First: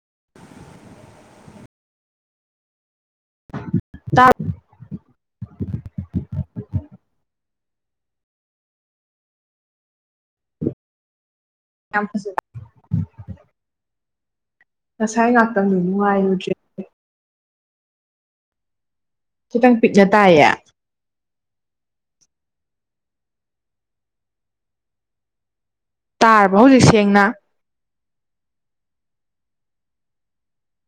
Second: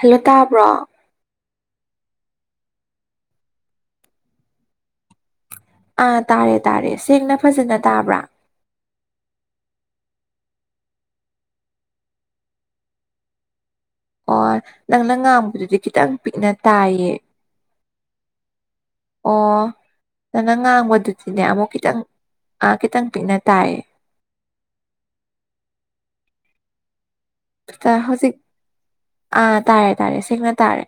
hello ꯇꯥꯕ꯭ꯔꯣ ꯇꯥꯏ ꯑꯥ ꯇꯥꯔꯦ ꯇꯥꯔꯦ ꯁꯦꯡꯅ ꯐꯖꯅ ꯇꯥꯕ꯭ꯔꯥ ꯀꯌꯥꯝ ꯐꯖꯒꯦ ꯍꯣꯏ ꯅꯪꯅ ꯉꯥꯡꯕꯗꯨꯗꯤ ꯈꯤꯇꯪ ꯄꯤꯛꯅ ꯅꯨꯡꯉꯥꯏꯔꯨꯗ꯭ꯔꯦ ꯇꯥꯏꯌꯦ ꯑꯣ ꯈꯤꯇꯪ ꯄꯤꯛꯅ ꯇꯥꯏꯌꯦ ꯅꯪꯅ ꯉꯥꯡꯕꯗꯨꯗꯤꯅꯦ ꯑꯃꯨꯛ ꯈꯤꯇꯡ ꯑꯥ ꯈꯤꯇꯪ ꯄꯤꯛꯅ ꯇꯥꯏꯌꯦ ꯇꯥꯔꯕ꯭ꯔꯣ ꯍꯧꯖꯤꯛ ꯁꯦꯡꯅ ꯇꯥ ꯍꯧꯖꯤꯛ ꯑꯥ ꯇꯥꯔꯦ ꯇꯥꯔꯦ ꯁꯦꯡꯅ ꯇꯥꯔꯦ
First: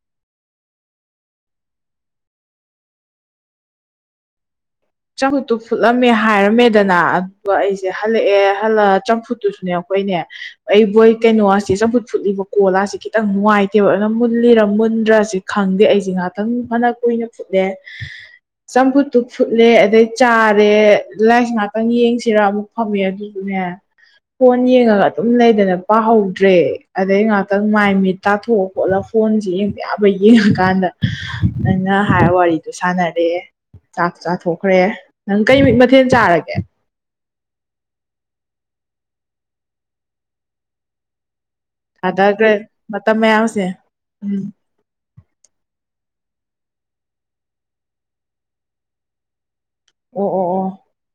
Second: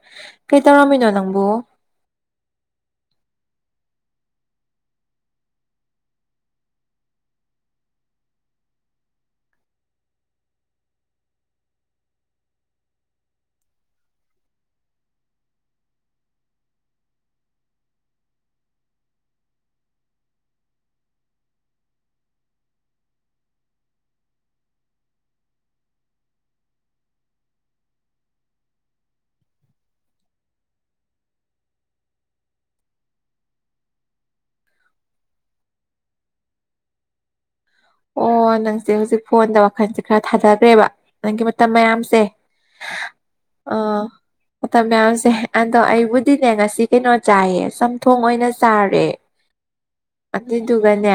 ꯀꯩ ꯇꯧꯔꯝꯃꯤꯅꯣ ꯅꯪꯕꯨ [inaudible] ꯆꯝꯐꯨꯠꯇꯨ ꯐꯨꯠꯂꯝꯃꯦ ꯍꯥꯏꯔꯝꯃꯦꯗꯅ ꯑꯗꯨꯒ ꯑꯩꯁꯦ ꯍꯜꯂꯛꯑꯦ ꯍꯜꯂꯛꯑꯒ ꯆꯝꯐꯨꯠꯇꯨꯁꯨꯅꯦ ꯑꯩꯈꯣꯏꯅꯦ ꯑꯩꯕꯣꯏ ꯀꯩꯅꯣꯁꯤ ꯆꯝꯐꯨꯠ ꯐꯨꯠꯂꯨꯕ ꯀꯣꯜꯁꯤ ꯈꯤꯇꯪ ꯅꯨꯡꯉꯥꯏꯇꯦꯕ ꯑꯗꯨꯅ ꯃꯨꯜꯂꯤꯔ ꯃꯨꯟꯗ꯭ꯔꯤꯔ ꯃꯨꯟꯗ꯭ꯔꯁꯤ ꯈꯪꯗꯦ ꯑꯩꯁꯦ ꯉꯩꯍꯥꯛꯇꯪ ꯐꯅ ꯀꯨꯏꯅ ꯐꯨꯠꯂꯦ ꯆꯝꯐꯨꯠꯇꯨ ꯐꯨꯠ ꯆꯠꯂꯦ ꯑꯗꯩ ꯆꯥꯔꯦ ꯂꯥꯏꯔꯤꯛ ꯉꯥꯛꯇꯪ ꯌꯦꯡꯁꯤꯔꯥ ꯑꯃꯨꯛ ꯐꯝꯃꯦ ꯑꯗꯨꯕꯨꯅꯦ ꯐꯣꯟ ꯌꯦꯡꯉꯒ ꯑꯗꯨꯝ ꯂꯩꯗꯅ ꯄꯥꯍꯧꯗ꯭ꯔꯦ ꯑꯗꯩ ꯉꯍꯥꯛꯇꯪ ꯃꯥꯏ ꯃꯤꯠ ꯇꯥꯊꯣꯛ ꯈꯣꯠꯂꯒ ꯐꯣꯟꯁꯤ ꯌꯦꯡꯕ ꯌꯥꯕ ꯌꯦꯡꯉꯀꯥꯟꯗ ꯅꯪꯅ ꯍꯥꯏꯕ ꯋꯥꯔꯤꯗꯣ ꯁꯥꯟꯅꯔꯦ ꯆꯥꯛ ꯆꯥꯊꯣꯛꯈ꯭ꯔꯦ ꯅꯪ ꯀꯩ ꯃꯊꯦꯜ ꯆꯥꯔꯒꯦ ꯑꯣ ꯅꯪꯁꯦ ꯍꯧꯖꯤꯛ ꯐꯣꯟꯗ ꯋꯥꯈꯜꯁꯦ ꯈꯔ ꯊꯥꯗꯈ꯭ꯔꯦꯕ ꯅꯪꯒꯤ ꯃꯇꯝ ꯃꯌꯥꯝꯁꯦ ꯊꯥꯗꯈ꯭ꯔꯦ ꯃꯇꯝ ꯃꯌꯥꯝꯁꯦ ꯑꯣ ꯎꯝ ꯃꯇꯝ ꯃꯌꯥꯝꯁꯦ ꯑꯗꯣ ꯑꯩꯕꯨꯗꯤ ꯑꯗꯨꯅꯦ ꯉꯁꯤ ꯀꯩꯅꯣ ꯆꯥꯏꯌꯦ ꯆꯝꯊꯣꯡ ꯑꯣꯏꯅ ꯆꯥꯔꯦ ꯑꯣ ꯑꯣ ꯑꯣ ꯑꯗꯨꯢꯗꯨꯒꯅꯦ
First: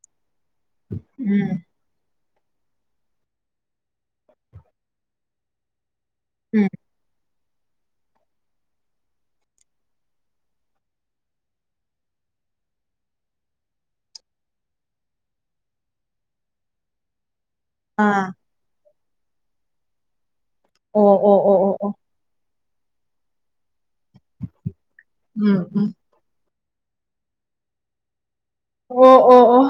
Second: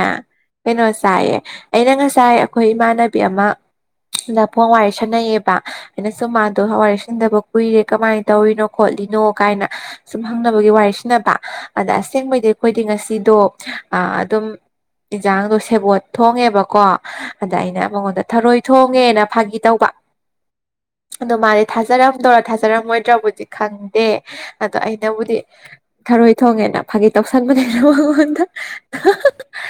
ꯀꯩꯅꯣ ꯆꯥꯏꯌꯦ ꯎꯝ ꯑꯩꯅ ꯉꯁꯥꯏ ꯑꯩꯈꯣꯏ ꯏꯃꯥꯟꯅꯕꯤ ꯑꯃꯗ ꯐꯣꯟ ꯋꯥꯔꯤ ꯁꯥꯟꯅꯩꯌꯦꯕ ꯑꯩꯅ ꯁꯨꯝ ꯃꯥꯗꯣ ꯎꯝ ꯍꯋꯥꯏꯁꯟꯗꯕ ꯀꯨꯏꯔꯦ ꯀꯃꯥꯏꯅ ꯇꯧꯔꯤꯅꯣ ꯈꯣꯠꯂꯤꯅꯣ ꯀꯥꯏꯅ ꯁꯨꯝ ꯍꯪꯅꯕꯒꯤ ꯋꯥꯔꯤꯁꯟꯅꯕ ꯑꯗ ꯑꯁꯦꯡꯕꯩꯗꯤ ꯑꯩꯈꯣꯏꯗꯤ ꯉꯁꯤꯗꯨ ꯑꯥ ꯑꯗꯨꯝ ꯏꯟꯖꯥꯡꯗꯣ ꯁꯦꯕꯣꯠ ꯊꯣꯡꯉꯦꯕ ꯀꯣ ꯑꯗ ꯑꯩꯅ ꯃꯉꯣꯟꯗ ꯑꯥ ꯊꯔꯣꯏ ꯊꯣꯡꯉꯦꯅ ꯐꯥꯒꯤ ꯇꯧꯕ ꯑꯣ ꯑꯗꯣ ꯑꯣ ꯑꯣ ꯃꯥꯗꯤ ꯑꯣ ꯑꯣ ꯊꯥꯖꯔꯝꯗꯧꯔꯥ ꯊꯥꯖ ꯔꯝꯃꯣꯏꯗ꯭ꯔꯕꯨꯗꯤ ꯈꯪꯗꯦ ꯑꯗꯣ ꯑꯩꯅꯕꯨꯗꯤ ꯎꯝ ꯎꯝ ꯊꯔꯣꯏ ꯊꯣꯡꯉꯦꯅ ꯐꯥꯒꯤ ꯇꯧꯁꯟꯕꯅꯦ ꯃꯉꯣꯟꯗ ꯑꯣ ꯑꯣ ꯑꯣ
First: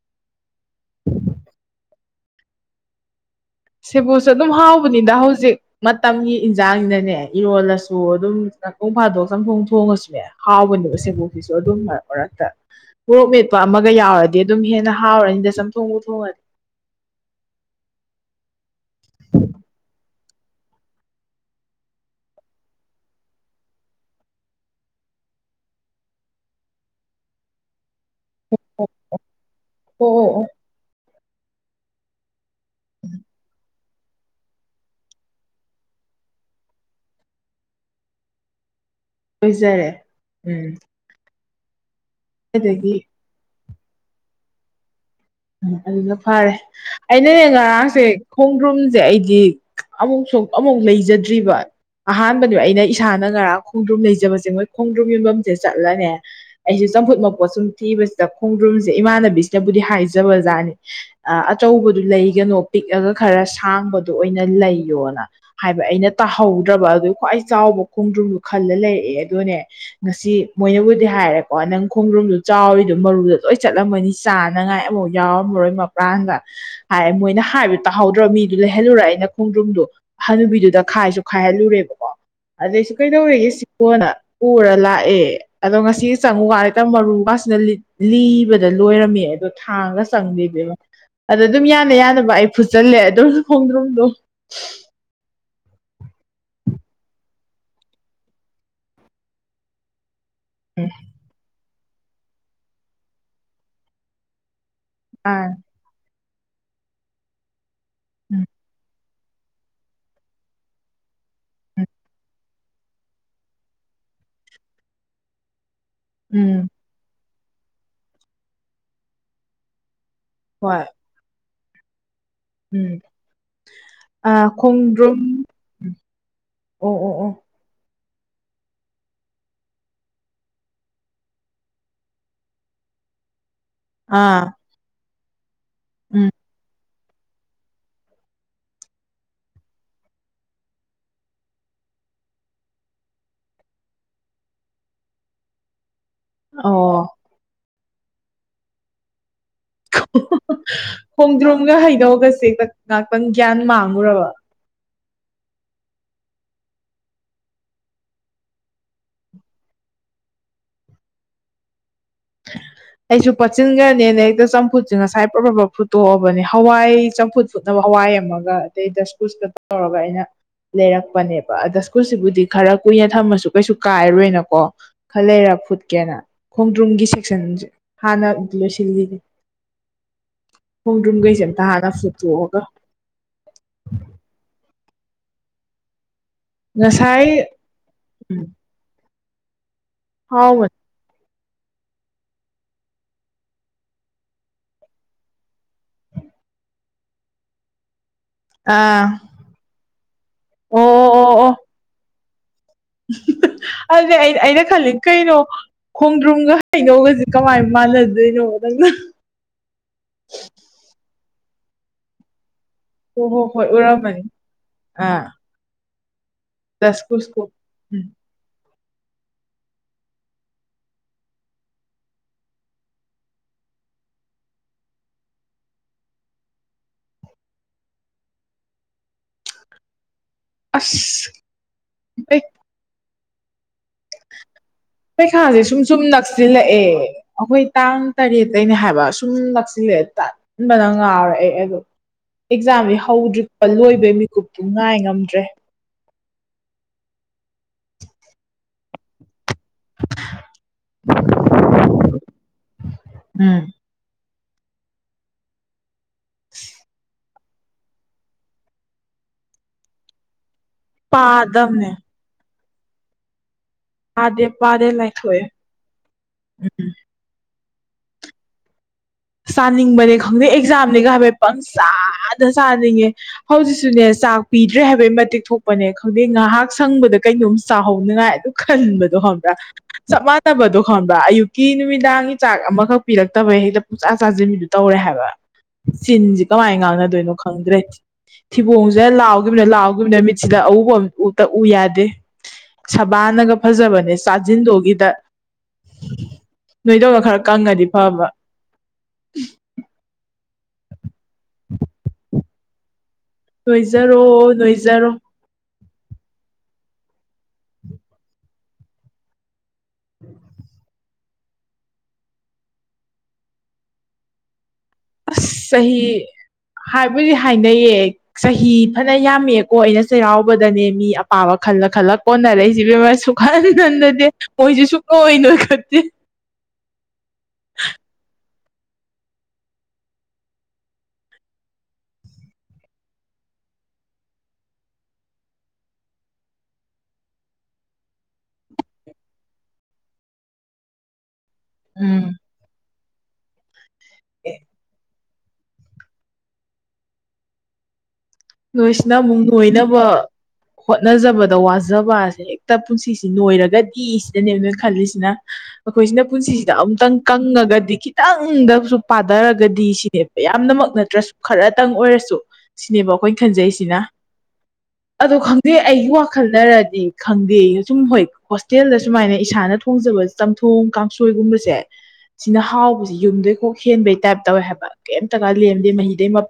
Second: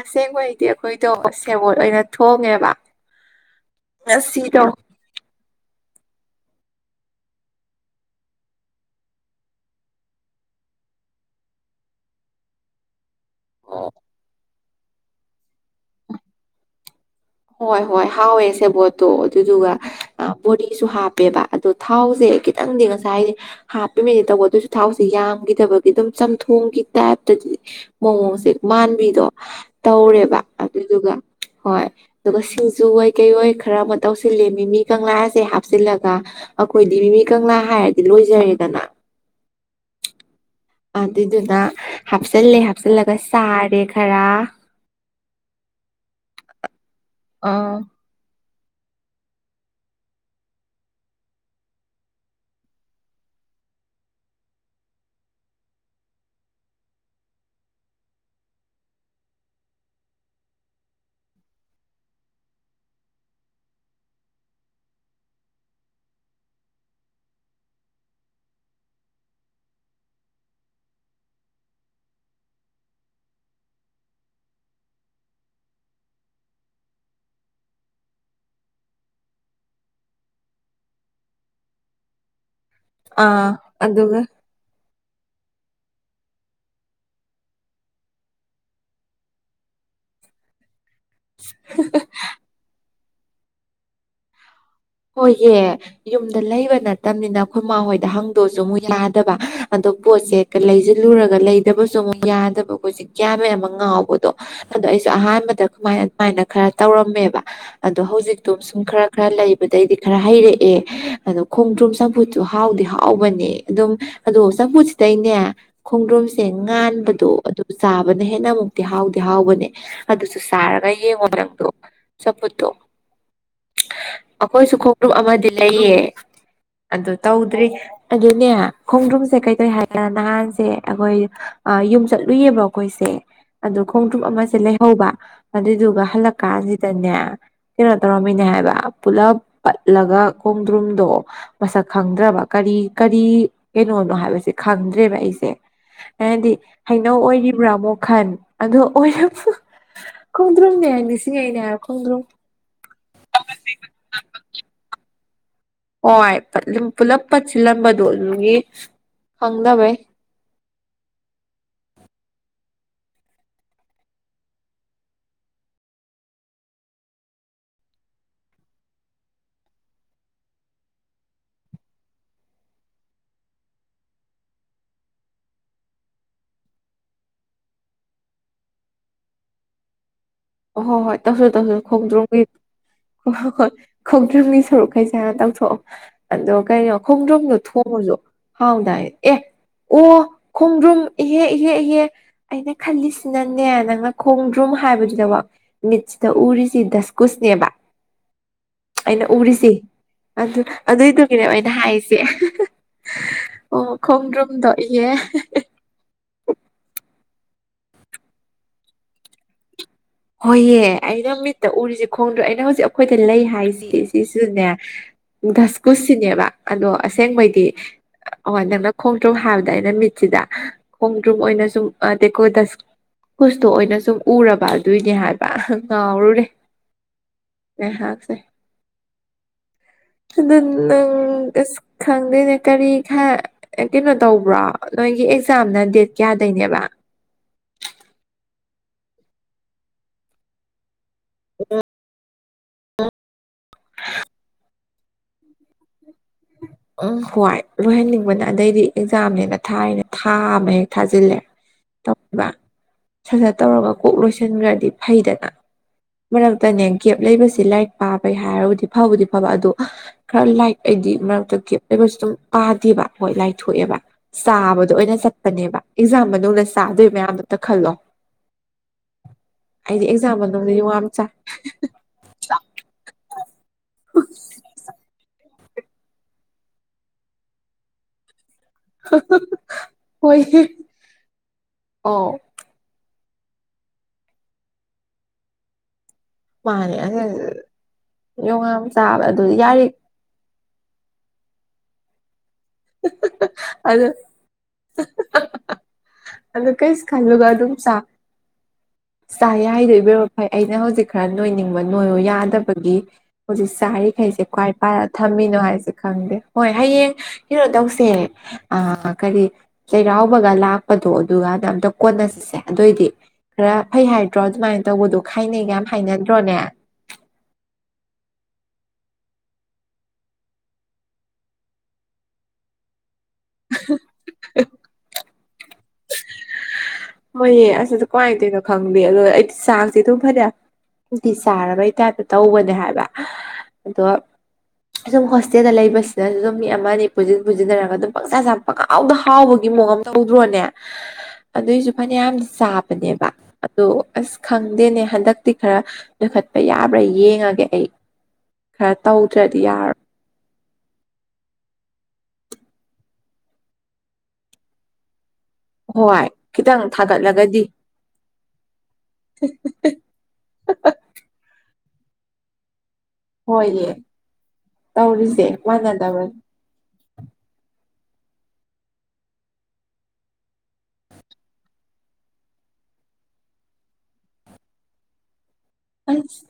ꯑꯁꯦꯡꯕꯩꯗꯤ ꯑꯩꯈꯣꯏꯗꯣ ꯁꯦꯕꯣꯠ ꯑꯣꯏꯅ ꯊꯣꯡꯉꯦꯕ ꯁꯦꯕꯣꯠꯁꯨ ꯑꯗꯨꯝ ꯉꯁꯤꯗꯣ ꯍꯥꯎꯕꯅꯤꯗ ꯍꯧꯖꯤꯛ ꯃꯇꯝꯒꯤ ꯏꯟꯁꯥꯡꯁꯤꯅꯅꯦ ꯏꯔꯣꯜꯂꯁꯨ ꯑꯗꯨꯝ ꯅꯣꯡꯐꯥꯗꯣꯛ ꯆꯝꯊꯣꯡ ꯊꯣꯡꯉꯁꯨꯅꯦ ꯍꯥꯎꯕꯅꯦꯕ ꯁꯦꯕꯣꯠꯇꯤ ꯑꯩꯁꯨ ꯑꯗꯨꯝ ꯃꯔꯛ ꯃꯔꯛꯇ ꯃꯣꯔꯣꯛ ꯃꯦꯠꯄ ꯑꯣ, ꯑꯃꯒ ꯌꯥꯎꯔꯗꯤ ꯑꯗꯨꯝ ꯍꯦꯟꯅ ꯍꯥꯎꯔꯅꯤꯗ ꯆꯝꯊꯣꯡꯕꯨ ꯊꯣꯡꯉꯗꯤ ꯍꯣꯏ ꯍꯣꯏ ꯍꯥꯎꯋꯦ ꯁꯦꯕꯣꯠꯇꯣ ꯑꯗꯨꯢꯗꯨꯒ ꯕꯣꯔꯤꯁꯨ ꯍꯥꯞꯄꯦꯕ ꯑꯗꯣ ꯊꯥꯎꯁꯦ ꯈꯤꯇꯪꯗꯤ ꯉꯁꯥꯏ ꯍꯥꯞꯄꯤꯃꯗꯤ ꯇꯧꯕ ꯑꯗꯨꯑꯣꯏꯁꯨ ꯊꯥꯎꯁꯤ ꯌꯥꯝꯒꯤꯗꯕꯒꯤ ꯑꯗꯨꯝ ꯆꯝꯊꯣꯡꯒꯤ ꯇꯥꯏꯞꯇꯗꯤ ꯃꯑꯣꯡꯁꯦ ꯃꯥꯟꯕꯤꯗꯣ ꯑꯣ ꯑꯣ ꯇꯧꯔꯦꯕ ꯑꯣ ꯑꯗꯨꯗꯨꯒ ꯍꯣꯏ ꯑꯗꯨꯒ ꯁꯤꯡ ꯨꯖꯨ ꯑꯣꯢ ꯀꯩ ꯑꯣꯏ ꯈꯔꯃꯠ ꯇꯧꯁꯤꯜꯂꯦ ꯃꯤꯃꯤ ꯀꯪꯂꯥꯁꯦ ꯍꯥꯞꯆꯤꯜꯂꯒ ꯑꯩꯈꯣꯏꯗꯤ ꯃꯤꯃꯤ ꯀꯪꯂꯥ ꯍꯥꯏꯔꯗꯤ ꯂꯣꯏꯖꯔꯦꯗꯅ ꯂꯣꯏꯖꯔꯦ ꯎꯝ ꯑꯗꯨꯏꯗꯨꯅ ꯍꯥꯞꯆꯤꯜꯂꯦ ꯑꯗꯒꯤ ꯍꯥꯞꯆꯤꯜꯂꯒ ꯆꯥꯔꯦ ꯈꯔ ꯎꯝ ꯑꯗꯨꯅ ꯐꯔꯦ ꯑꯩꯅꯅꯦ ꯑꯥ ꯉꯔꯥꯡꯁꯦ ꯈꯣꯡꯗ꯭ꯔꯨꯝꯁꯦ ꯑꯩꯗꯤ ꯑꯃꯨꯛꯁꯨ ꯑꯃꯨꯛ ꯂꯩꯖꯗ꯭ꯔꯤꯕ ꯑꯍꯥꯟꯕꯅꯦ ꯑꯩꯅ ꯏꯁꯥꯅ ꯉꯔꯥꯡ ꯈꯣꯡꯗ꯭ꯔꯨꯝ ꯂꯩꯖꯕꯁꯦ ꯃꯣꯏ ꯈꯣꯡꯗ꯭ꯔꯨꯝ ꯌꯣꯟꯐꯝꯁꯦ ꯆꯠꯂꯅꯦ ꯑꯩꯁꯦ ꯆꯝꯐꯨꯠ ꯃꯄꯣꯠ ꯁꯨꯝ ꯊꯤꯕꯁꯤꯗ ꯈꯣꯡꯗ꯭ꯔꯨꯝꯁꯦ ꯏꯃꯥꯟꯅꯕꯤꯁꯤꯅꯕꯨꯗꯤ ꯍꯥꯏ ꯖꯕꯖꯥꯠꯅꯤ ꯑꯆꯧꯕꯗꯨ ꯂꯩꯒꯅꯣ ꯄꯤꯛꯑꯒ ꯈꯔ ꯁꯥꯡꯕꯗꯣ ꯑꯣꯏꯅ ꯂꯩꯌꯣꯅ ꯍꯥꯏꯕ ꯑꯩꯅ ꯇꯥꯍꯧꯗ꯭ꯔꯕ ꯑꯗꯨꯢ ꯈ꯭ꯋꯥꯏ ꯆꯥꯎꯕ ꯈꯣꯡꯗ꯭ꯔꯨꯝꯗꯣ ꯈꯜꯂ ꯂꯩꯔꯛꯑꯦ ꯑꯗꯨꯅꯦ ꯁꯤ ꯃꯣꯏꯅꯕꯨꯗꯤ ꯍꯥꯏꯔꯦꯀꯣ ꯅꯪ ꯈꯣꯡꯗ꯭ꯔꯨꯝꯗꯣ ꯆꯥꯎꯔꯤꯗꯣ ꯃꯔꯨꯗ ꯂꯣꯏ ꯆꯠꯂꯝꯃꯅꯤ ꯆꯥꯅꯉꯥꯏ ꯑꯃꯧ ꯌꯥꯎꯔꯝꯃꯔꯣꯏ ꯃꯄ꯭ꯔꯥꯡꯒ ꯍꯥꯏ ꯃꯣꯏꯅ ꯍꯥꯏꯕꯗꯨ ꯇꯥꯍꯧꯗ꯭ꯔ ꯃꯤꯗꯨ ꯂꯩꯍꯜꯂꯨꯔ ꯑꯩꯅ ꯈꯣꯡꯗ꯭ꯔꯨꯝꯗꯨ ꯍꯅꯨꯕꯤꯗꯨꯗ ꯈꯥꯏꯁꯨ ꯈꯥꯏꯍꯜꯂꯨꯔꯦꯕꯀꯣ ꯑꯗꯩꯁꯨ ꯀꯩꯗꯧꯋꯦꯒꯦ ꯑꯥ ꯁꯤꯕꯨꯅ ꯑꯗꯨꯒ ꯄꯨꯔ ꯂꯥꯛ ꯑꯦ ꯑꯗꯣ ꯉꯁꯤ ꯆꯪꯉꯨꯒꯥꯟ ꯍꯦꯛꯇ ꯃꯔꯨ ꯀꯥꯁꯤꯅ ꯂꯤꯕꯗ ꯂꯣꯏꯔꯝꯃꯦ ꯑꯗꯣ ꯊꯥꯡꯒ ꯆꯪꯒꯤꯗ꯭ꯔꯤꯕ ꯑꯗꯣ ꯑꯗꯨꯝ ꯌꯥꯅ ꯌꯥꯅꯕ ꯑꯩ ꯐꯨꯠꯆꯜꯂꯦ ꯑꯗꯨ ꯈꯣꯡꯗ꯭ꯔꯨꯝꯗꯣ ꯍꯣꯏꯌꯦ ꯌꯨꯝꯗ ꯂꯩꯕ ꯅꯠꯇꯕꯅꯤꯅ ꯈꯨꯣꯏꯃꯥ ꯍꯣꯏꯗ ꯍꯪꯗꯣꯁꯨ ꯑꯃꯨꯛ ꯌꯥꯗꯕ ꯄꯣꯠꯁꯦ ꯎꯝ ꯂꯩꯁꯤꯜꯂꯨꯔꯒ ꯂꯩꯗꯕꯁꯨ ꯑꯃꯨꯛ ꯌꯥꯗꯕ ꯑꯩꯈꯣꯏꯁꯦ ꯒ꯭ꯌꯥꯟ ꯃꯦꯟ ꯑꯃ ꯉꯥꯎꯕꯗꯣ ꯑꯗꯣ ꯑꯩꯁꯨ ꯑꯥ ꯑꯍꯥꯟꯕꯗ ꯀꯃꯥꯏ ꯑꯗꯨꯃꯥꯏꯅ ꯈꯔ ꯇꯧꯔꯝꯃꯦꯕ ꯑꯗꯣ ꯎꯝ ꯍꯧꯖꯤꯛꯇꯣ ꯁꯨꯝ ꯈꯔ ꯈꯔ ꯂꯩ ꯕꯗꯩꯗꯤ ꯈꯔ ꯍꯩꯔꯛꯑꯦ ꯑꯗꯣ ꯎꯝ ꯈꯣꯡꯗ꯭ꯔꯨꯝ ꯆꯝꯐꯨꯠꯇꯨ ꯍꯥꯎꯗꯤ ꯍꯥꯎꯕꯅꯦ ꯑꯗꯨꯝ ꯑꯗꯣ ꯆꯝꯐꯨꯠꯁꯤꯗꯩꯅꯦ ꯈꯣꯡꯗ꯭ꯔꯨꯝꯁꯦ ꯎꯝ ꯉꯥꯟꯕꯗꯣ ꯑꯗꯨ ꯆꯥꯕꯅ ꯍꯦꯟꯅ ꯑꯃꯨꯛꯇꯤ ꯍꯥꯎꯗꯤ ꯍꯥꯎꯕꯅꯦ ꯑꯗꯨꯁꯨ ꯍꯣꯏ ꯆꯥꯔꯒ ꯌꯦꯡꯉꯣ ꯅꯪꯗꯨ ꯎꯝ ꯑꯥ ꯑꯩꯈꯣꯏꯁꯨ ꯈꯣꯡꯗ꯭ꯔꯨꯝ ꯑꯃꯗꯤ ꯂꯩꯌꯦ ꯑꯣ ꯑꯣ ꯑꯗꯨ ꯑꯣ ꯇꯧꯗ꯭ꯔꯤ ꯑꯗꯨꯅꯦ ꯈꯣꯡꯗ꯭ꯔꯨꯝꯁꯦ ꯀꯩꯗꯧꯏ ꯍꯥꯏꯀꯥꯟꯗ ꯅꯍꯥꯟꯁꯦ ꯑꯩꯈꯣꯏ ꯌꯨꯝ ꯆꯠꯂꯨꯏꯌꯦꯕ ꯑꯩꯈꯣꯏ ꯁꯦ ꯈꯣꯡꯗ꯭ꯔꯨꯝ ꯑꯥ ꯑꯃꯁꯦ ꯂꯩꯍꯧꯕ ꯑꯗꯨꯗꯨꯒ ꯎꯝ ꯍꯜꯂꯛꯀꯥꯟꯁꯤ ꯗꯅꯦ ꯀꯩꯅꯣ ꯇꯧꯔꯝꯃꯤꯅꯦ ꯍꯥꯏꯕ ꯄꯨꯂꯞ ꯄꯠꯂꯒ ꯈꯣꯡꯗ꯭ꯔꯨꯝꯗꯣ ꯃꯁꯛ ꯈꯪꯗ꯭ꯔꯕ ꯀꯔꯤ ꯀꯔꯤ ꯀꯩꯅꯣ ꯅꯣ ꯍꯥꯏꯕꯁꯦ ꯈꯪꯗ꯭ꯔꯦꯕ ꯑꯩꯁꯦ ꯍꯥꯏꯗꯤ ꯑꯣ ꯍꯩꯅꯧ ꯑꯣꯏꯔꯤꯕ꯭ꯔꯥ ꯑꯃꯨꯛ ꯈꯟ ꯑꯗꯣ ꯑꯣꯏꯔ ꯈꯣꯡꯗ꯭ꯔꯨꯝꯅꯦ ꯅꯤꯡꯁꯤꯡꯉꯛꯏꯅꯦ ꯈꯣꯡꯗ꯭ꯔꯣꯝꯒ ꯍꯥꯏꯕ ꯈꯣꯡꯗ꯭ꯔꯨꯝ ꯍꯩꯅꯧꯒꯁꯦ ꯉꯥꯛꯇꯪ ꯒ꯭ꯌꯥꯟ ꯃꯥꯡ ꯉꯨꯔꯕ ꯍꯣꯏ ꯄꯠ ꯄꯨꯂꯞ ꯄꯠꯁꯤꯜꯂꯝꯕꯗꯣ ꯑꯗꯨꯒꯤ ꯈꯪꯗꯕꯩ ꯑꯩꯁꯨ ꯄꯠꯆꯤꯟꯈ꯭ꯔꯅꯦꯅ ꯍꯦꯛꯇ ꯆꯝꯐꯨꯠꯁꯦ ꯉꯁꯥꯏ ꯄ꯭ꯔ ꯄ꯭ꯔꯞ ꯐꯨꯠꯇꯣꯛꯑꯕꯅꯦ ꯍꯋꯥꯏ ꯆꯝꯐꯨꯠ ꯐꯨꯠꯅꯕ ꯍꯋꯥꯏ ꯑꯃꯝꯃꯒ ꯑꯗꯩ ꯗꯁꯀꯨꯁꯀ ꯇꯧꯔꯒ ꯑꯩꯅ ꯂꯩꯔꯛꯄꯅꯦꯕ ꯗꯁꯀꯨꯁꯁꯤꯕꯨꯗꯤ ꯈꯔ ꯀꯨꯏꯅ ꯊꯝꯃꯁꯨ ꯀꯩꯁꯨ ꯀꯥꯏꯔꯣꯏꯅꯀꯣ ꯈꯔ ꯂꯩꯔ ꯐꯨꯠꯀꯦꯅ ꯈꯣꯡꯗ꯭ꯔꯨꯝꯒꯤ ꯁꯦꯛꯁꯟꯁꯦ ꯍꯥꯟꯅ ꯂꯣꯏꯁꯤꯟꯈꯤꯒꯦ ꯑꯣ ꯍꯣ ꯍꯣꯏ ꯇꯧꯁꯜꯂꯨ ꯇꯧꯁꯜꯂꯨ ꯈꯣꯡꯗ꯭ꯔꯨꯒꯤ ꯍꯣ ꯍꯣꯢ ꯈꯣꯡꯗ꯭ꯔꯨꯝꯒꯤ ꯁꯔꯨꯛ ꯄꯩꯁꯥ ꯇꯧꯊꯣꯛꯑꯣ ꯑꯗꯣ ꯀꯩꯅꯣ ꯉꯁꯥꯏ ꯈꯣꯡꯗ꯭ꯔꯨꯝꯗꯣ ꯊꯣꯡꯕꯁꯨ ꯎꯝ ꯍꯥꯎꯗꯥꯏ ꯑꯦ ꯑꯣ ꯍꯥꯎꯕꯅꯦ ꯈꯣꯡꯗ꯭ꯔꯨꯝ ꯏꯍꯦ ꯏꯍꯦ ꯏꯍꯦ ꯑꯩꯅ ꯈꯜꯂꯤꯁꯤꯅꯅꯦ ꯅꯪꯅ ꯈꯣꯡꯗ꯭ꯔꯨꯝ ꯍꯥꯏꯕꯗꯨꯗ ꯋꯥ ꯃꯤꯠꯁꯤꯗ ꯎꯔꯤꯁꯤ ꯗꯁꯀꯨꯁꯅꯦꯕ ꯑꯥ ꯑꯩꯅ ꯎꯔꯤꯁꯤ ꯑꯗꯨ ꯑꯗꯨꯏꯗꯨꯒꯤꯅꯦ ꯑꯩꯅ ꯍꯥꯏꯔꯤꯁꯦ ꯑꯣ ꯑꯗꯨꯗꯤ ꯑꯩ ꯑꯩꯅ ꯈꯣꯡꯗ꯭ꯔꯨꯝꯗꯣ ꯈꯜꯂꯤ ꯏꯍꯦ ꯀꯩꯅꯣ ꯈꯣꯡꯗ꯭ꯔꯨꯝꯒ ꯍꯩꯅꯧꯒꯁꯦ ꯀꯃꯥꯏ ꯃꯥꯟꯅꯗꯣꯢꯅꯣ ꯅꯪ ꯍꯣꯏꯌꯦ ꯑꯩꯅ ꯃꯤꯠꯇ ꯎꯔꯤꯁꯦ ꯈꯣꯡꯗ꯭ꯔ ꯑꯩꯅ ꯍꯧꯖꯤꯛ ꯑꯩꯈꯣꯏꯗ ꯍꯣꯏ ꯂꯩ ꯍꯣꯏ ꯍꯣꯏ ꯍꯥꯏꯁꯤ ꯎꯔꯝꯃꯅꯤ ꯁꯤꯁꯨꯅꯦ ꯑꯥ ꯙꯁꯀꯨꯁꯁꯤꯅꯦꯕ ꯑꯗꯣ ꯗꯁꯀꯨꯁꯀꯨ ꯑꯁꯦꯡꯕꯩꯗꯤ ꯎꯝ ꯑꯣ ꯅꯪꯅ ꯈꯣꯡꯗ꯭ꯔꯨꯝ ꯍꯥꯏꯕꯗ ꯑꯩꯅ ꯃꯤꯠꯁꯤꯗ ꯈꯣꯡꯗ꯭ꯔꯨꯝ ꯑꯣꯏꯅ ꯁꯨꯝ ꯇꯦꯀꯣꯗꯁ ꯀꯨꯁꯇꯨ ꯑꯣꯏꯅ ꯁꯨꯝ ꯎꯔꯕ ꯑꯗꯨ ꯑꯗꯨꯏꯅꯦ ꯍꯥꯏꯕ ꯉꯥꯎꯔꯨꯔꯦ ꯉꯥꯢꯍꯥꯛꯁꯦ ꯑꯗꯨ ꯅꯪ ꯑꯁ ꯑꯁ ꯈꯪꯗꯦꯅꯦ ꯀꯔꯤ ꯈꯥ ꯑꯦ ꯀꯩꯅꯣ ꯇꯧꯕ꯭ꯔꯣ ꯅꯣꯏꯒꯤ ꯑꯦꯛꯖꯥꯝꯅ ꯗꯦꯠ ꯀꯌꯥꯗꯩꯅꯦꯕ ꯑꯈꯣꯏ ꯇꯥꯡ ꯇꯔꯦꯇꯩꯅꯦ ꯍꯥꯏꯕ ꯁꯨꯝ ꯅꯛꯁꯤꯜꯂꯑꯦ ꯇꯟꯕ ꯅ ꯉꯥꯎꯔꯛꯑꯦ ꯑꯗꯣ ꯑꯦꯛꯖꯥꯝꯗꯤ ꯍꯧꯗ꯭ꯔꯤꯄ ꯂꯣꯏꯕꯩ ꯃꯤꯀꯨꯞꯇꯨ ꯉꯥꯏ ꯉꯝꯗ꯭ꯔꯦ ꯎꯝ ꯍꯣꯏ ꯂꯣꯏꯍꯟꯅꯤꯡꯕꯅ ꯑꯗꯩꯗꯤ ꯑꯦꯛꯖꯥꯝꯅꯦ ꯅꯠ ꯊꯥꯏꯅ ꯊꯥ ꯑꯃ ꯍꯦꯛ ꯊꯥꯖꯤꯜꯂꯦ ꯇꯧꯔꯤꯕ ꯁꯠ ꯁꯠ ꯎꯝ ꯇꯧꯔꯒ ꯀꯣꯛ ꯂꯣꯏꯁꯤ ꯁꯟꯈ꯭ꯔꯗꯤ ꯐꯩꯗꯅ ꯃꯔꯛꯇꯅꯦ ꯒꯦꯞ ꯂꯩꯕꯁꯤ ꯂꯥꯏꯔꯤꯛ ꯄꯥꯕꯩ ꯍꯥꯏꯔꯒꯗꯤ ꯐꯕꯨꯗꯤ ꯐꯕ ꯑꯗꯣ ꯈꯔ ꯂꯥꯏꯛ ꯑꯩꯗꯤ ꯃꯔꯛꯇ ꯀꯦꯞ ꯄꯥꯗꯕꯅꯦ ꯂꯩꯕꯁꯨ ꯑꯗꯨꯝ ꯄꯥꯗꯦꯕ ꯍꯣꯏ ꯂꯥꯏꯊꯣꯛꯑꯦꯕ ꯄꯥꯗꯦ ꯄꯥꯗꯦ ꯆꯥꯕꯗꯣ ꯑꯣꯏꯅ ꯂꯥꯏꯊꯣꯛꯑꯦ ꯎꯝ ꯆꯠꯄꯅꯦꯕ ꯑꯦꯛꯖꯥꯝ ꯃꯅꯨꯡꯗ ꯆꯥꯗꯣꯏ ꯃꯌꯥꯝꯗꯣ ꯇ ꯈꯜꯂꯣ ꯑꯩꯗꯤ ꯆꯥꯅꯤꯡꯕꯅꯦ ꯑꯦꯛꯖꯥꯝ ꯈꯪꯗꯦ ꯃꯅꯨꯡꯗ ꯌꯣꯡꯌꯥꯝ ꯑꯦꯛꯖꯥꯝꯅꯦꯒ ꯆꯥꯏ ꯍꯥꯏꯐꯦ ꯄꯪ ꯆꯥꯗ ꯆꯥꯅꯤꯡꯉꯦ ꯍꯧꯖꯤꯛꯁꯨꯅꯦ ꯆꯥꯛ ꯄꯤꯗ꯭ꯔꯦ ꯍꯥꯏꯕꯩ ꯃꯇꯤꯛ ꯊꯣꯛꯄꯅꯦ ꯈꯪꯗꯦ ꯉꯥꯏꯍꯥꯛ ꯁꯪꯕꯗ ꯀꯩꯅꯣꯝ ꯆꯥꯍꯧꯅꯤꯉꯥꯏ ꯑꯗꯨꯝ ꯈꯟꯕꯗꯣ ꯈꯟꯕ꯭ꯔꯥ ꯆꯞ ꯍꯣꯏ ꯃꯥꯟꯅꯕꯗꯣ ꯈꯟꯕ꯭ꯔꯥ ꯑꯌꯨꯛꯀꯤ ꯑꯣ ꯅꯨꯃꯤꯗꯥꯡꯒꯤ ꯆꯥꯛ ꯑꯃꯈꯛ ꯄꯤꯔꯛꯇꯕꯩ ꯍꯦꯛꯇ ꯄꯨꯡꯆꯥꯥ ꯆꯥꯖꯤꯟꯕꯤꯗꯨ ꯇꯧꯔꯦ ꯍꯥꯏꯕ ꯆꯤꯟꯖꯤ ꯀꯃꯥꯏꯅ ꯃꯥꯅꯦ ꯑꯗꯨ ꯉꯥꯡꯅꯗꯣꯏꯅꯣ ꯈꯪꯗ꯭ꯔꯦ ꯌꯣꯡꯌꯥꯝ ꯊꯤꯕꯣꯡꯁꯦ ꯆꯥꯕ ꯑꯗꯨ ꯂꯥꯎꯈꯤꯕꯅ ꯌꯥꯔꯤ ꯂꯥꯎꯒꯤꯈꯤꯕꯅ ꯃꯤ ꯁꯤꯗ ꯑꯎꯕ ꯑꯝꯇ ꯎ ꯎ ꯌꯥꯗꯦ ꯁꯕꯥꯟꯅꯒ ꯑꯗꯨ ꯐꯖꯕꯅꯦ ꯆꯥꯖꯤꯟꯗꯣꯒꯤꯗ ꯑꯗꯨ ꯀꯩꯁꯨ ꯅꯣꯏꯗꯧꯅ ꯈꯔ ꯀꯪꯉꯗꯤ ꯐꯕ ꯆꯥꯏ ꯌꯥ ꯍꯥꯏꯗꯣ ꯏꯕꯦꯝꯃ ꯐꯩ ꯑꯩꯅ ꯍꯧꯖꯤꯛ ꯈꯔ ꯅꯣꯏꯅꯤꯡꯕ ꯅꯣꯏꯌꯣ ꯌꯥꯗꯕꯒꯤ ꯍꯧꯖꯤꯛ ꯅꯣꯏꯖꯔꯣ ꯆꯥꯔꯤꯈꯩꯁꯦ ꯀ꯭ꯋꯥꯏ ꯄꯥꯏ ꯅꯣꯏꯖꯔꯣ ꯊꯝꯃꯤꯅꯣ ꯍꯥꯏꯁꯦ ꯈꯪꯗꯦ ꯍꯣꯏ ꯍꯌꯦꯡ ꯍꯤꯔꯣꯗꯧꯁꯦ ꯑꯥ ꯀꯔꯤ ꯆꯩꯔꯥꯎꯕꯒ ꯂꯥꯛ ꯄꯗꯣ ꯑꯗꯨ ꯑꯗꯨꯒꯥꯟ ꯑꯝꯇ ꯀꯣꯟꯅꯁꯤꯁꯦ ꯑꯗꯨꯑꯣꯏꯗꯤ ꯈꯔ ꯐꯩ ꯍꯥꯏꯗ꯭ꯔꯣ ꯑꯗꯨꯃꯥꯏꯅ ꯇꯧꯕꯗꯣ ꯑꯁ ꯈꯥꯏꯅꯩꯒ ꯌꯥꯝ ꯆꯍꯤ ꯍꯥꯏꯅꯗ꯭ꯔꯣꯅꯦ ꯍꯥꯏꯕꯗꯤ ꯍꯥꯏꯅꯩꯌꯦ ꯆꯍꯤ ꯐꯅ ꯅ ꯌꯥꯝꯃꯦꯑꯦꯀꯣ ꯑꯩꯅ ꯆꯩꯔꯥꯎꯕꯗꯅꯦ ꯃꯤ ꯑꯄꯥꯕ ꯈꯜꯂ ꯈꯜꯂ ꯀꯣꯟꯅꯔꯛꯏꯁꯦ ꯕꯦꯝꯃ ꯁꯨ ꯍꯟ ꯍꯟꯗꯗꯦ ꯃꯣꯏꯁꯨ ꯁꯨꯛꯅꯣ ꯅꯣꯏ ꯈꯠꯇꯦ ꯍꯣꯏꯌꯦ ꯑꯁ ꯑꯗꯨ ꯀꯃꯥꯏꯅ ꯇꯧꯔꯤꯅꯣ ꯈꯪꯗꯦ ꯑꯗꯣ ꯑꯩꯗꯤ ꯆꯥꯡꯁꯦ ꯑꯗꯨꯝ ꯐꯅꯌꯥꯝ ꯆꯥꯔꯕꯩ ꯇꯥꯏꯞꯇ ꯇꯧꯕꯅꯦ ꯍꯥꯏꯕ ꯑꯗꯣ ꯁꯨꯝ ꯍꯣꯁꯇꯦꯜꯗ ꯂꯩꯕꯁꯤꯗꯁꯨ ꯑꯗꯨꯝ ꯃꯤ ꯑꯃꯅꯤ ꯄꯨꯖꯤꯟ ꯄꯨꯖꯤꯟꯅꯔꯒ ꯑꯗꯨꯝ ꯄꯪꯆꯥ ꯆꯥꯕ ꯄꯪꯍꯥꯎꯗ ꯍꯥꯎꯕꯒꯤ ꯃꯑꯣꯡ ꯑꯝ ꯇꯧꯗ꯭ꯔꯣꯅꯦ ꯑꯗꯨꯢ ꯎꯝ ꯐꯅꯌꯥꯝꯗꯤ ꯆꯥꯕꯅꯦꯕ ꯑꯗꯣ ꯑꯁ ꯈꯪꯗꯦꯅꯦ ꯍꯟꯗꯛ ꯇꯤ ꯈꯔ ꯅꯣꯢꯈꯠꯄ ꯌꯥꯕ꯭ꯔꯥ ꯌꯦꯡꯉꯒꯦ ꯑꯩ ꯈꯔ ꯅꯣꯏꯁꯤꯅ ꯑꯃꯨꯛ ꯇꯧꯗ꯭ꯔꯗꯤ ꯌꯥꯔꯣꯏ ꯅꯣꯏꯅꯕ ꯍꯣꯠꯅꯖꯕꯗ ꯋꯥꯖꯕꯁꯦ ꯍꯦꯛꯇ ꯄꯨꯟꯁꯤꯁꯤ ꯅꯣꯏꯔꯒꯗꯤ ꯁꯤꯗꯅꯦꯕ ꯅꯣꯏ ꯈꯜꯂꯤꯁꯤꯅ ꯑꯈꯣꯏꯁꯤꯅ ꯍꯣꯏ ꯄꯨꯟꯁꯤꯁꯤꯗ ꯈꯤꯇꯪ ꯑꯃꯨꯛꯇꯪ ꯊꯥꯒꯠꯂꯒꯗꯤ ꯀꯪꯉꯒꯗꯤ ꯈꯤꯇꯪꯗꯁꯨ ꯄꯥꯗꯔꯒꯗꯤ ꯁꯤꯅꯦ ꯌꯥꯝꯅꯃꯛ ꯅꯠꯇ꯭ꯔꯁꯨ ꯈꯔꯇꯪ ꯑꯣꯏꯔꯁꯨ ꯁꯤꯅꯦꯕ ꯑꯩꯈꯣꯏꯅ ꯍꯣꯏꯅꯦ ꯈꯟꯖꯩꯁꯤꯅ ꯑꯗꯣ ꯇꯧꯔꯤꯁꯦ ꯈꯪꯗꯦ ꯑꯩꯒꯤ ꯃꯥꯟꯅꯗꯕꯅꯤ ꯋꯥꯈꯜꯅꯔꯗꯤ ꯈꯪꯗꯦ ꯁꯨꯝ ꯍꯣꯏ ꯍꯣꯁꯇꯦꯜꯗ ꯁꯨꯃꯥꯏꯅ ꯏꯁꯥꯅ ꯊꯣꯡꯖꯕ ꯆꯝꯊꯣꯡ ꯀꯥꯡꯁꯣꯏꯒꯨꯝꯕꯁꯦ ꯁꯤꯅ ꯍꯥꯎꯕꯁꯤ ꯌꯨꯝꯗꯩꯈꯣꯛ ꯍꯦꯟꯕꯩ ꯇꯥꯏꯞ ꯇꯧꯋꯦ ꯍꯥꯏꯕ ꯀꯩꯝꯇ ꯑꯁ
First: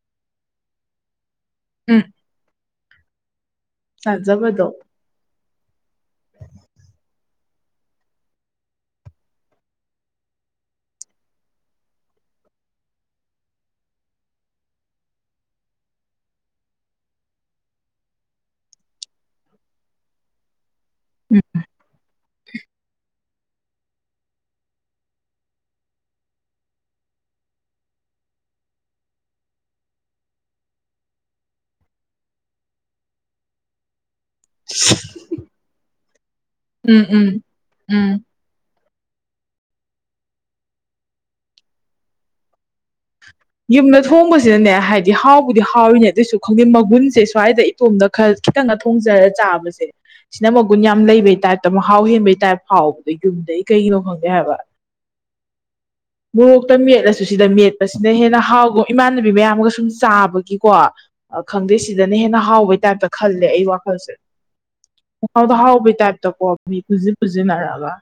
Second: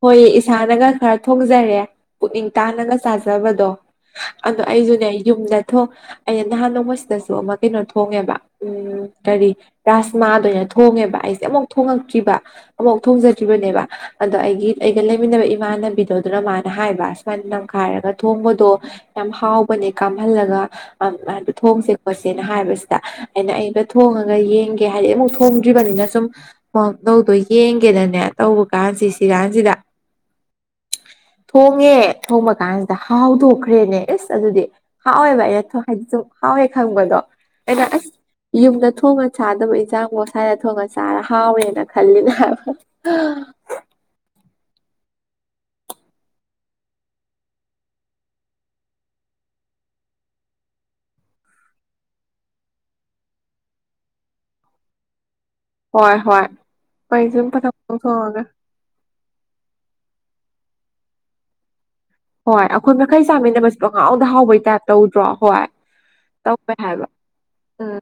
ꯍꯣꯏ ꯏꯁꯥꯅꯒ ꯈꯔ ꯊꯣꯡꯖꯔꯦ ꯄꯨꯛꯅꯤꯡ ꯇꯥꯅꯒ ꯆꯥꯖꯕꯗꯣ ꯑꯗꯣ ꯆꯥꯖꯕꯗꯣ ꯑꯩꯖꯨꯅꯦ ꯌꯨꯝꯗ ꯊꯣ ꯑꯩꯅ ꯅꯍꯥꯟ ꯅꯣꯡꯃꯁꯤꯗꯁꯨ ꯑꯃ ꯀꯩꯅꯣ ꯊꯣꯡꯉꯦꯕ ꯎꯝ ꯀꯔꯤ ꯔꯥꯁꯃꯥꯗꯣ ꯊꯣꯡꯉꯦꯕ ꯑꯩꯁꯦ ꯑꯃꯨꯎ ꯊꯣꯡꯉꯛꯇ꯭ꯔꯤꯕ ꯑ ꯑꯃꯨꯎ ꯊꯣꯡꯖ ꯇ꯭ꯔꯤꯕꯅꯦꯕ ꯑꯗꯣ ꯑꯩꯒꯤ ꯑꯩꯒ ꯂꯩꯃꯤꯟꯅꯕ ꯏꯃꯥꯟꯅꯕꯤꯗꯣ ꯑꯗꯨꯅ ꯃꯥꯅ ꯍꯥꯏꯕ ꯁꯨꯃꯥꯏꯅ ꯅꯝꯈꯥꯏꯔꯒ ꯊꯣꯡ ꯊꯣꯡꯕꯗꯣ ꯌꯥꯝ ꯍꯥꯎꯕꯅꯦ ꯀꯥꯝꯍꯜꯂꯒ ꯍꯥꯏꯗꯤ ꯊꯣꯡꯁꯦ ꯄꯣꯁꯦꯅ ꯍꯥꯏꯕꯁꯤꯗ ꯑꯩꯅ ꯑꯩꯒ ꯊꯣꯡꯉꯒ ꯌꯦꯡꯒꯦ ꯍꯥꯏꯗꯤ ꯑꯃꯨꯛ ꯊꯣꯡꯗ꯭ꯔꯤꯕꯅꯤꯅ ꯁꯨꯝ ꯇꯧꯗꯣ ꯌꯦꯡꯒꯦꯗꯅꯦ ꯇꯧꯕ ꯀꯥꯟꯁꯤ ꯁꯤꯔꯥꯟꯁꯤꯗ ꯊꯣꯡꯉꯦ ꯊꯣꯡꯕ ꯀꯥꯟꯁꯤꯗ ꯍꯥꯎꯗꯣꯛꯈ꯭ꯔꯦꯅꯦ ꯏꯁ ꯑꯗꯨꯗꯤ ꯍꯥꯎꯋꯦꯕ ꯑꯩꯅ ꯍꯥꯏꯗꯤ ꯁꯨꯝ ꯍꯥꯎꯋꯦ ꯎꯝ ꯈꯪꯕꯗꯣ ꯎꯝ ꯑꯩꯅ ꯑꯁ ꯎꯝ ꯌꯨꯝꯗ ꯊꯣꯡ ꯊꯣꯡꯉ ꯆꯥꯗꯕ ꯏꯟꯁꯥꯡꯐꯣ ꯁꯥꯏꯗ ꯊꯣꯡꯉ ꯆꯥꯔ ꯍꯥꯎꯋꯦꯅ ꯈꯜꯂꯤꯅꯦ ꯌꯨꯝꯗ ꯊꯣꯡꯕꯁꯤꯅꯅꯦ ꯍꯥꯏꯗꯤ ꯍꯥꯎꯕꯨꯗꯤ ꯍꯥꯎꯔꯤꯅꯦ ꯑꯗꯨꯏꯁꯨ ꯈꯪꯗꯦ ꯃꯒꯨꯟꯁꯦ ꯁ꯭ꯋꯥꯏꯗ ꯏꯇꯣꯝꯗ ꯈꯜ ꯈꯤꯇꯪꯒ ꯊꯣꯡꯖꯔ ꯆꯥꯕꯁꯦ ꯁꯤꯅ ꯃꯒꯨꯟ ꯌꯥꯝ ꯂꯩꯕꯩ ꯇꯥꯏꯞꯇ ꯃꯍꯥꯎ ꯍꯦꯟꯕꯩ ꯇꯥꯏꯞ ꯍꯥꯎꯕꯗꯣ ꯌꯨꯝꯗꯒꯤ ꯀꯩꯒꯤꯅꯣ ꯈꯪꯗꯦ ꯍꯥꯏꯕ ꯍꯣꯏ ꯍꯣꯏ ꯃꯣꯔꯣꯛꯇ ꯍꯣꯏ ꯃꯦꯠꯂꯁꯨ ꯁꯤꯗ ꯁꯨꯝ ꯄꯊꯣꯡ ꯃꯦꯠꯄꯁꯤ ꯁꯤꯗ ꯍꯦꯟꯅ ꯊꯣꯡꯉꯒ ꯍꯥꯎꯒꯨꯝ ꯏꯃꯥꯟꯅꯕꯤ ꯃꯌꯥꯝꯒ ꯁꯨꯝ ꯆꯥꯕꯒꯤꯀꯣ ꯑꯥ ꯈꯪꯗꯦ ꯁꯤꯗꯅ ꯍꯦꯟꯅ ꯍꯣꯏ ꯍꯥꯎꯕꯩ ꯑꯩꯈꯣꯏ ꯇꯥꯏꯞꯇ ꯃꯈꯩ ꯈꯜꯂꯦ ꯑꯩ ꯆꯥꯃꯤꯟꯅꯕꯁꯤ ꯋꯥꯈꯜꯁꯦ ꯄꯪꯍꯥꯎꯗ ꯍꯥꯎꯕꯩ ꯇꯥꯏꯞ ꯇꯧꯗ꯭ꯔꯣ ꯄꯪꯍꯥꯎꯗ ꯍꯣꯏ ꯍꯥꯎꯕꯩ ꯇꯥꯏꯞꯇꯀꯣ ꯇꯧꯋꯦ ꯃꯤ ꯍꯥꯏꯕ ꯄꯨꯖꯤ ꯄꯨꯖꯤꯅꯔꯒ ꯎꯝ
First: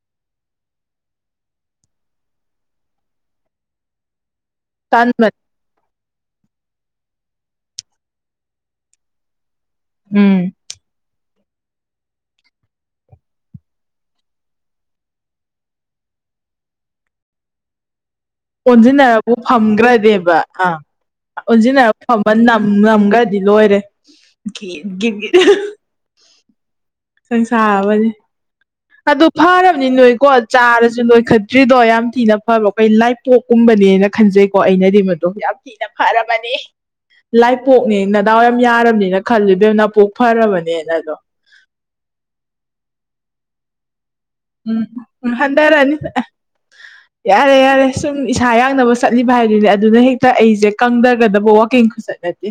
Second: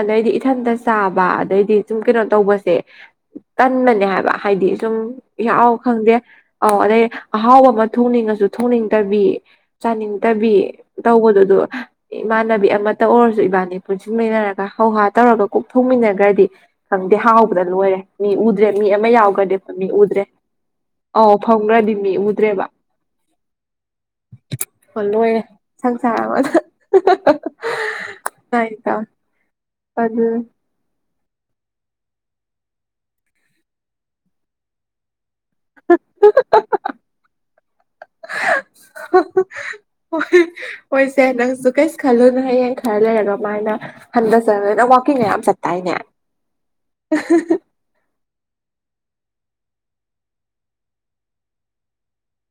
ꯑꯗꯩꯗꯤ ꯏꯊꯟꯇ ꯆꯥꯕ ꯑꯗꯩꯗꯤ ꯍꯥꯏꯗꯤ ꯁꯨꯝ ꯀꯩꯅꯣ ꯇꯧꯕꯁꯦ ꯇꯟꯕꯅꯦ ꯍꯥꯏꯕ ꯍꯥꯏꯗꯤ ꯁꯨꯝ ꯇꯟꯕ ꯌꯥꯎ ꯈꯪꯗꯦ ꯑꯥꯎ ꯑꯗꯩ ꯑꯍꯥꯎꯕ ꯑꯃ ꯊꯣꯡꯅꯤꯡꯉꯁꯨ ꯊꯣꯡꯅꯤꯡꯗꯕꯤ ꯎꯝ ꯆꯥꯅꯤꯡꯗꯕꯤ ꯇꯧꯕꯗꯣ ꯑꯗꯣ ꯏꯃꯥꯟꯅꯕꯤ ꯑꯃꯇ ꯑꯣꯏꯔꯁꯨ ꯏꯕꯥꯅꯤ ꯄꯨꯟꯁꯤꯟꯃꯤꯟꯅꯔꯒ ꯍꯧ ꯍꯥ ꯇꯧꯔꯒ ꯀꯣꯛ ꯊꯣꯛꯃꯤꯟꯅꯈ꯭ꯔꯗꯤ ꯈꯪꯗꯦ ꯍꯥꯎꯕꯗ ꯂꯣꯏꯔꯦ ꯃꯤ ꯎꯗ꯭ꯔꯦ ꯃꯤ ꯑꯃ ꯑꯣꯟꯁꯤꯟꯅꯔꯕꯨ ꯌꯥꯎꯒ꯭ꯔꯗꯤ ꯃꯤ ꯎꯗ꯭ꯔꯦ ꯐꯝꯈ꯭ꯔꯗꯤꯕ ꯑꯥ ꯑꯥꯎ ꯐꯪꯒ꯭ꯔꯗꯤ ꯃꯤ ꯎꯗ꯭ꯔꯦꯕ ꯅꯝꯒ꯭ꯔꯗꯤ ꯂꯣꯏꯔꯦ ꯒꯤꯠ ꯒꯤꯠ ꯒꯤꯠ ꯂꯣꯏꯔꯦ ꯁꯪꯁꯥꯔ ꯑꯃꯗ [unintelligible] ꯁꯪꯁꯥꯔ ꯑꯃꯅꯤ ꯑꯗꯨꯃꯥꯏꯅ ꯑꯗꯨ ꯐꯔꯕꯅꯤ ꯇꯧꯋꯦ ꯑꯗꯨ ꯅꯣꯏꯀꯣ ꯆꯥꯔꯁꯨ ꯅꯣꯏ ꯈꯇ꯭ꯔꯤꯗꯣ ꯌꯥꯝ ꯊꯤꯅ ꯐꯕ ꯑꯩꯈꯣꯏ ꯂꯥꯏꯄꯣꯛꯀꯨꯝꯕꯅꯦꯅ ꯈꯟꯖꯩꯀꯣ ꯑꯩꯅꯗꯤ ꯑꯗꯨ ꯌꯥꯝ ꯊꯤꯅ ꯐꯔꯕꯅꯤ ꯂꯥꯏꯄꯣꯛꯅꯦ ꯅꯥꯗꯥꯎ ꯌꯥꯝ ꯌꯥꯔꯕꯅꯤꯅ ꯈꯜꯂꯦꯕꯦꯝ ꯅꯥꯄꯣꯛ ꯐꯔꯕꯅꯦꯅ ꯑꯗꯣ ꯗꯣ ꯀꯩꯁꯨ ꯈꯜꯂꯨꯅꯨ ꯈꯔꯥ ꯂꯩꯔꯒ ꯃꯥꯏꯅ ꯍꯟꯊꯖꯔꯒ ꯅꯪ ꯋꯥꯛꯀꯤꯡꯒ ꯎꯝ ꯌꯥꯝ ꯆꯠꯇꯥꯏꯅꯦ ꯍꯟꯗꯔꯅꯤ ꯌꯥꯔꯦ ꯌꯥꯔꯦ ꯁꯨꯝ ꯏꯁꯥ ꯌꯥꯡꯅꯕ ꯆꯠꯂꯤꯕ ꯍꯥꯏꯗꯨꯅꯦ ꯑꯗꯨꯅ ꯍꯦꯛꯇ ꯑꯩꯁꯦ ꯀꯪꯗꯒꯗꯕ ꯋꯥꯋꯀꯤꯡ ꯈꯨꯆꯠ ꯅꯠꯇꯦ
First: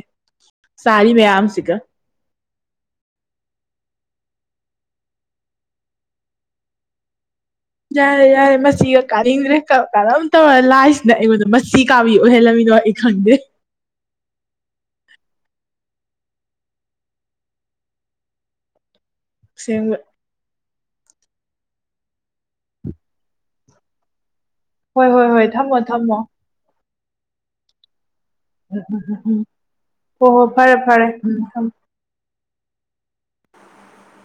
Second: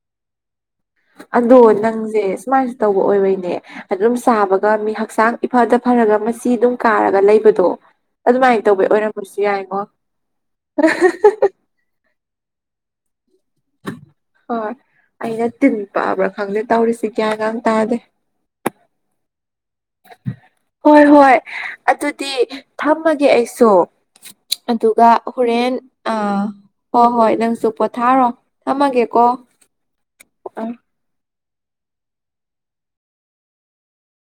ꯆꯥꯔꯤ ꯑꯗꯣ ꯃꯌꯥꯝꯁꯤꯒ ꯅꯪꯖꯦ ꯁꯨꯃꯥꯏꯅ ꯇꯧꯕ ꯑꯣꯏꯕꯩꯅꯦ ꯑꯗꯨꯝ ꯆꯥꯕꯒ ꯃꯤ ꯍꯛꯆꯥꯡ ꯏꯐꯗ ꯐꯔꯒ ꯃꯆꯤ ꯑꯗꯨꯝ ꯀꯥꯔꯒ ꯂꯩꯕꯗ ꯌꯥꯔꯦ ꯌꯥꯔꯦ ꯃꯆꯤꯒ ꯀꯥꯅꯤꯡꯗ꯭ꯔꯦ ꯌꯥꯏꯉꯣ ꯀꯥꯔꯝ ꯇꯧꯔ ꯂꯥꯏꯁꯤꯅ ꯑꯩꯉꯣꯟꯗ ꯃꯆꯤ ꯀꯥꯕꯤ ꯑꯣꯏꯍꯜꯂꯝꯃꯤꯗꯣ ꯈꯪꯗꯦ ꯍꯣꯏ ꯑꯩꯅ ꯇꯤꯟ ꯄꯛꯑꯕ꯭ꯔꯥ ꯈꯪꯗꯦ ꯇꯧꯔꯤꯁꯤ ꯒ꯭ꯌꯥꯟ ꯒ ꯇꯥꯗꯦ [inaudible] ꯑꯁꯦꯡꯕ ꯍꯣꯏ ꯍꯣꯏ ꯑꯗꯨꯗꯤ ꯊꯝꯃꯒꯦ ꯑꯩꯁꯨ ꯍꯣꯏ ꯑꯗꯨꯒ ꯍꯣꯏ ꯍꯣꯏ ꯍꯣꯔꯦꯟ ꯊꯝꯃꯣ ꯊꯝꯃꯣ ꯍꯣꯏ ꯍꯣꯏ ꯅꯪꯁꯨ ꯄꯣꯊꯥꯔꯣ ꯊꯝꯃꯒꯦꯀꯣ ꯍꯣ ꯍꯣ ꯑꯥ ꯐꯔꯦ ꯐꯔꯦ ꯊꯝ [inaudible]